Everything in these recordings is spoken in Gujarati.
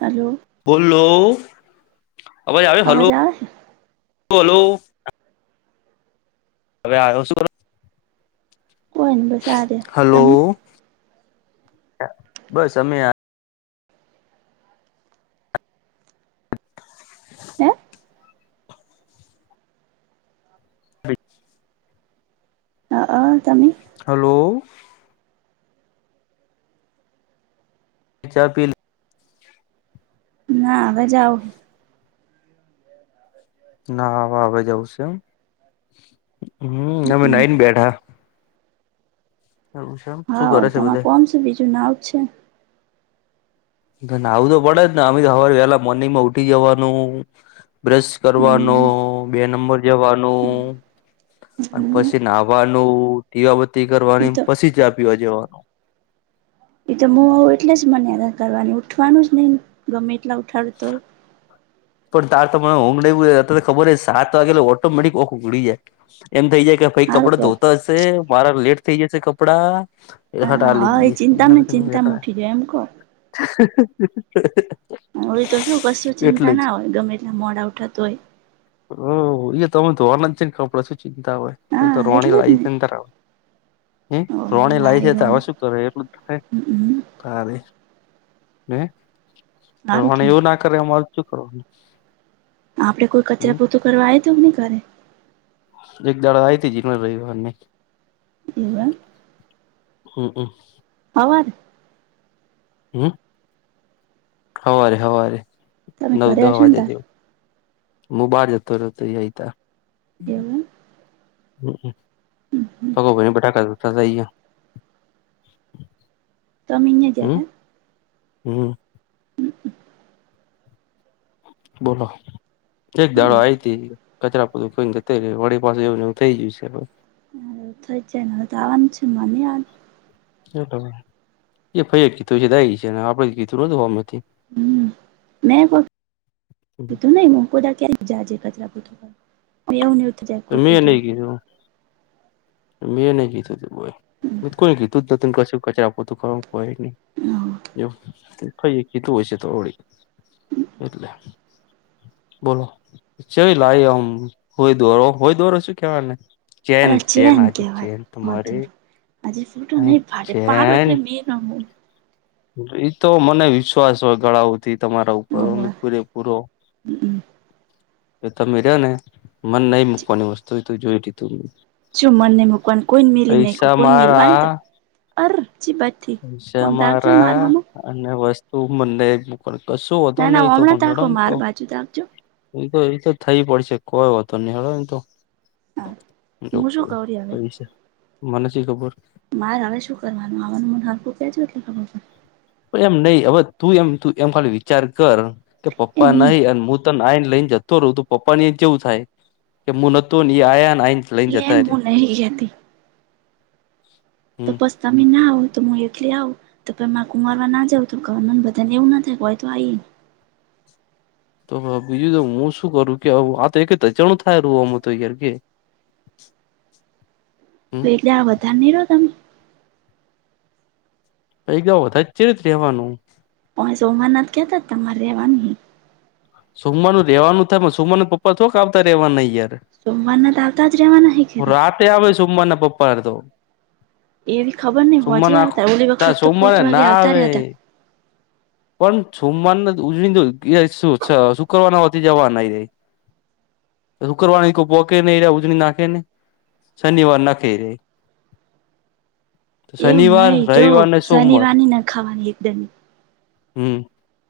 હલો બોલો આવાજ આવે હલો અવાજ આવે હલો હવે આનું સુ કર કોઈ નહી બસ આ રહ્યા હલો તમે બસ અમે હે હ હ હ તમે હલો ચા પી ના હવે જાઓ ના હ હ જવું છે એમ હમ્મ અમે નઈ ને બેઠા એવું છે એમ શું હા કરે છે તમે કોણ છો બીજું નાવ છે ને આવું તો પડે જ ને અમે તો સવારે વહેહલા મોર્નિંગ માં ઉઠી જવાનું બ્રશ કરવાનો હમ બે નંબર જવાનું અને હમ પછી નાહવાનું દીવાબત્તી એ કરવાની તો પછી ચા પીવા જવાનું એ તો હું આવું એટલે જ મને કરવાની ઉઠવાનું જ નહ ગમે એટલા ઉઠાડતો હોય પણ તાર તો મને ઊંઘ ન તો ખબર હો સાત વાગે ઓટોમેટિક ઓખ ઉઘડી જાય એમ થઇ જાય કે ભાઈ સારું કપડા ધોતા હશે મારા લેટ થઇ જશે કપડાં એ હટા કેવાય લે હા એ જએ એના ચિંતામાં તક ન વ ચિંતામાં ઉઠી જાય એમ કહો હોય તો શું કશું ચિંતા ના હોય ગમે એટલા મોડા ઉઠાતું હોય ઓ એ તો અમે ધોવાના જ છે ને કપડાે શું ચિંતા હોય એ તો હા રોણી એટલે જ ને લાઈફ એ ત હ ઓય રોણી લાવ છે તો હવે લાયરોની શું કરે એટલું થાય હ સારું અ મને કેવાય એવું ના કરે અમાર શું કરવાનું. આપડે કોઈ હમ કચરા, પોતું કરવા આયું તો નહી ઘરે. એક દાડો આઇતી જીનલ રવિવાને. એવા હંક હવારે હમ હવારે, હવારે તમે નવ ઘરે દહ હશો ને વાગે તાર જેવું. હું બાર જતો રયોતો એ આયી તાર એવું હંક. એમ તબ્બો ભરીન બટાકા [unintelligible] ગ્યા. તમેં નહિ હમ જમ્યા? હમ બોલો, એક તા દાડો આઈતી. કચરા પોતું કરીન જતી રઈ વડી પાસુ એવુંન એવું થઈ જયું સ હવ. હ થઈ જાયન હવે તો આવાની છે ન હં નઈ આવાની. કયો તમે. એ ફઈએ કીધું હશે તે આયી હશે. આપડે કીધું નતું હોમેથી. હમ મે [unintelligible] કીધું નહી મને કોઈ દાડે ક્યારે. જાજે કચરા પોતું, [unintelligible] અને એવુંન એવું થઈ જાય કોટું મેં જા. નઈ કીધું મેં નહી કીધું તું બય મે ત કોઈ કીધુંજ ન કશું કચરા પોતું કરવા કોય નહી હમ એવ ફઈએ કીધું હશે તો વળી એટલે. બોલો ચેવી લાઈ આમ હોય દોરો હોય દોરો શું કેવાય ઓને. આને ચેન કહેવાય માધુરી હજુ ફોટો નહી પાડે પાડો એટલે મે તમે એતો મને વિશ્વાસ હોય ગળાઓ હુધી તમારા ઉપર હોવે ઓમેય પૂરેપૂરો. હમ. એ તમે રયા ને મન નહી મૂકવાની વસ્તુ એતું જોઈ લીધું મે. શું મનની મૂકવાની કોઈને મિલી નહીં કો કોઈ મેલવાની મારા ત અરર ચી બાજ થી પૈસા ઑમ તાચ [unintelligible] અને વસ્તુ મને [unintelligible] પણ કશું વોધો ના ના નહી તો હમણાં પણ તાકો હૈડન માર તો. બાજુ તાકજો એ તો એતો થઈ પડશે કોઈ વોંધો નહી હૈડોન એતો. હું શું કવ રી હવે [unintelligible] સે મને સી ખબર. મારે હવે શું કરવાનું આવાનું મને હરકું કેજો એટલે ખબર પડે. એમ નહી, હવે તું એમ, તું એમ ખાલી વિચાર કર કે પપ્પા નહી અન મું- તન આઈન લઈન જતો રઉ તો પપ્પાન એ ચેવું થાય, કે મું નતોન એ આયાન આઈન એટલે એમ મુું નહી કેતી. તો હમ પસ તમે ના આવું તો હું એકલી આઉ. તો પહી મા કુંમારવા ના જવું તો ક અમન બધાન એવું ના થાય ક ઓય તો આઇ. તો વ બીજું તો હું શું કરું કે આ વાત એક ધચાણું થાય રું ઑમ તો યાર કે. હમ તો એક દાડો વધાર નહી રો તમે. એકદા વધાર ચેવીત રેવાનું. પણ સોમરનાથ કેતા તમારે રેવાની હે. સોમવારનું રહેવાનું થાય પણ સોમવારન પપ્પા છોક આવતા રેવા ના યાર. સોમવારના તો આવતા જ રહેવાના હિ કીધા. તે આમેય સોમવાર ના પપ્પા ર તો. એવી ખબર નહ સોમમાં હોજે નાખ, આવતા ઓલી ચ વખત તો પોચ સોમવારે વાગે ના આવતા આવે રહ્યા હતા પણ સોમમારને ઉજળી [unintelligible] અચ્છા શુક્રવાના હોથી જવાના [unintelligible] શુક્રવારની કોઈ પોકે નહી ઉજળ નાખે ને શનિવાર નાખે ર એવું શનિવાર નઈ જો રવિવાર ને સોમવાર શનિવારનીની નખાવાની એકદમ હમ્મ.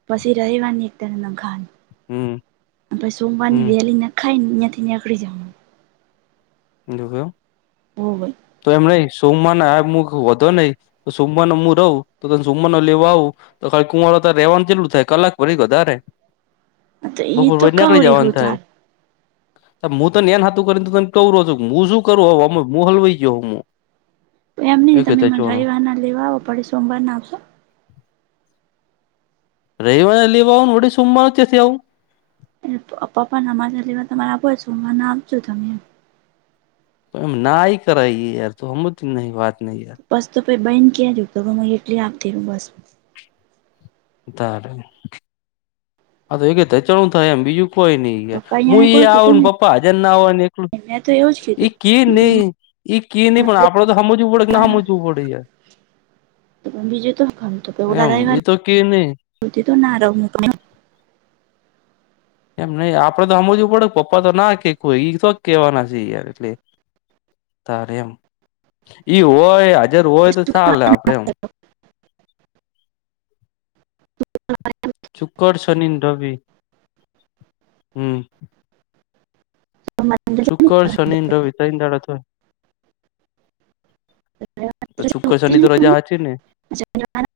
પછી રવિવારની એક તર નખાવાની હમ્મ. પછી સોમવારની વેલી નખાઈ યાંથી નીકડી જવાનું જો કયો, હોવે તો એમ નહી સોમવારના આમુક વધો નહી સમમાનો હું રહું તો તને સમવારનો લેવા આવું તો ખાલી કુંવારો ત્યાં રહેવાનું કેટલું થાય કલાક ભરી વધારે તો ઈ બપોર તો પછી કહું નીકળી રહ્યું જવાનું થાય. તાર હું તો ન હતું કરીને મોઝું, હું શું કરું હવે એમાં, હું હલવાઈ ગયો હું એમ નઈ, એ તમે કતા મને ચોણો રવિવાર ના લેવા આવો પડે સોમવાર ના આવશો? રવિવારે લેવા આવાનું, વળી સોમવારે કેમ આવું? એ પપ્પા ને મને તમે આવજો, સોમવારના આવજો તમે એમ નાઈ કરાઈએ યાર, તું હમજતી નહીં વાતને યાર બસ તો ફિર બેન ક્યાં જતો, તમારે એટલી આપતી બસ ધારે પપ્પા અહિયાને કોઈ કીધું નહી [unintelligible] મેં તો એવું જ એ કીધું ક નહી, એ ક નહી પણ આપડે તો હમજવું પડે કે ના હમજવું પડે યાર એમ એ તો કે નહી [unintelligible] એમ નહી, આપડે તો હમજવું પડે પપ્પા તો ના કેય ઈ તોક કેવાના છે યાર એટલે તારે એમ, ઈ હોય હાજર હોય તો ચાલે આપડે એમ [unintelligible] [unintelligible] કર શની ને રવિ, હમ્મ. શુક્ર, શનિ, રવિ તૈણ દાડા થય તો શુક્ર, સની તો રજા હશે ને [unintelligible]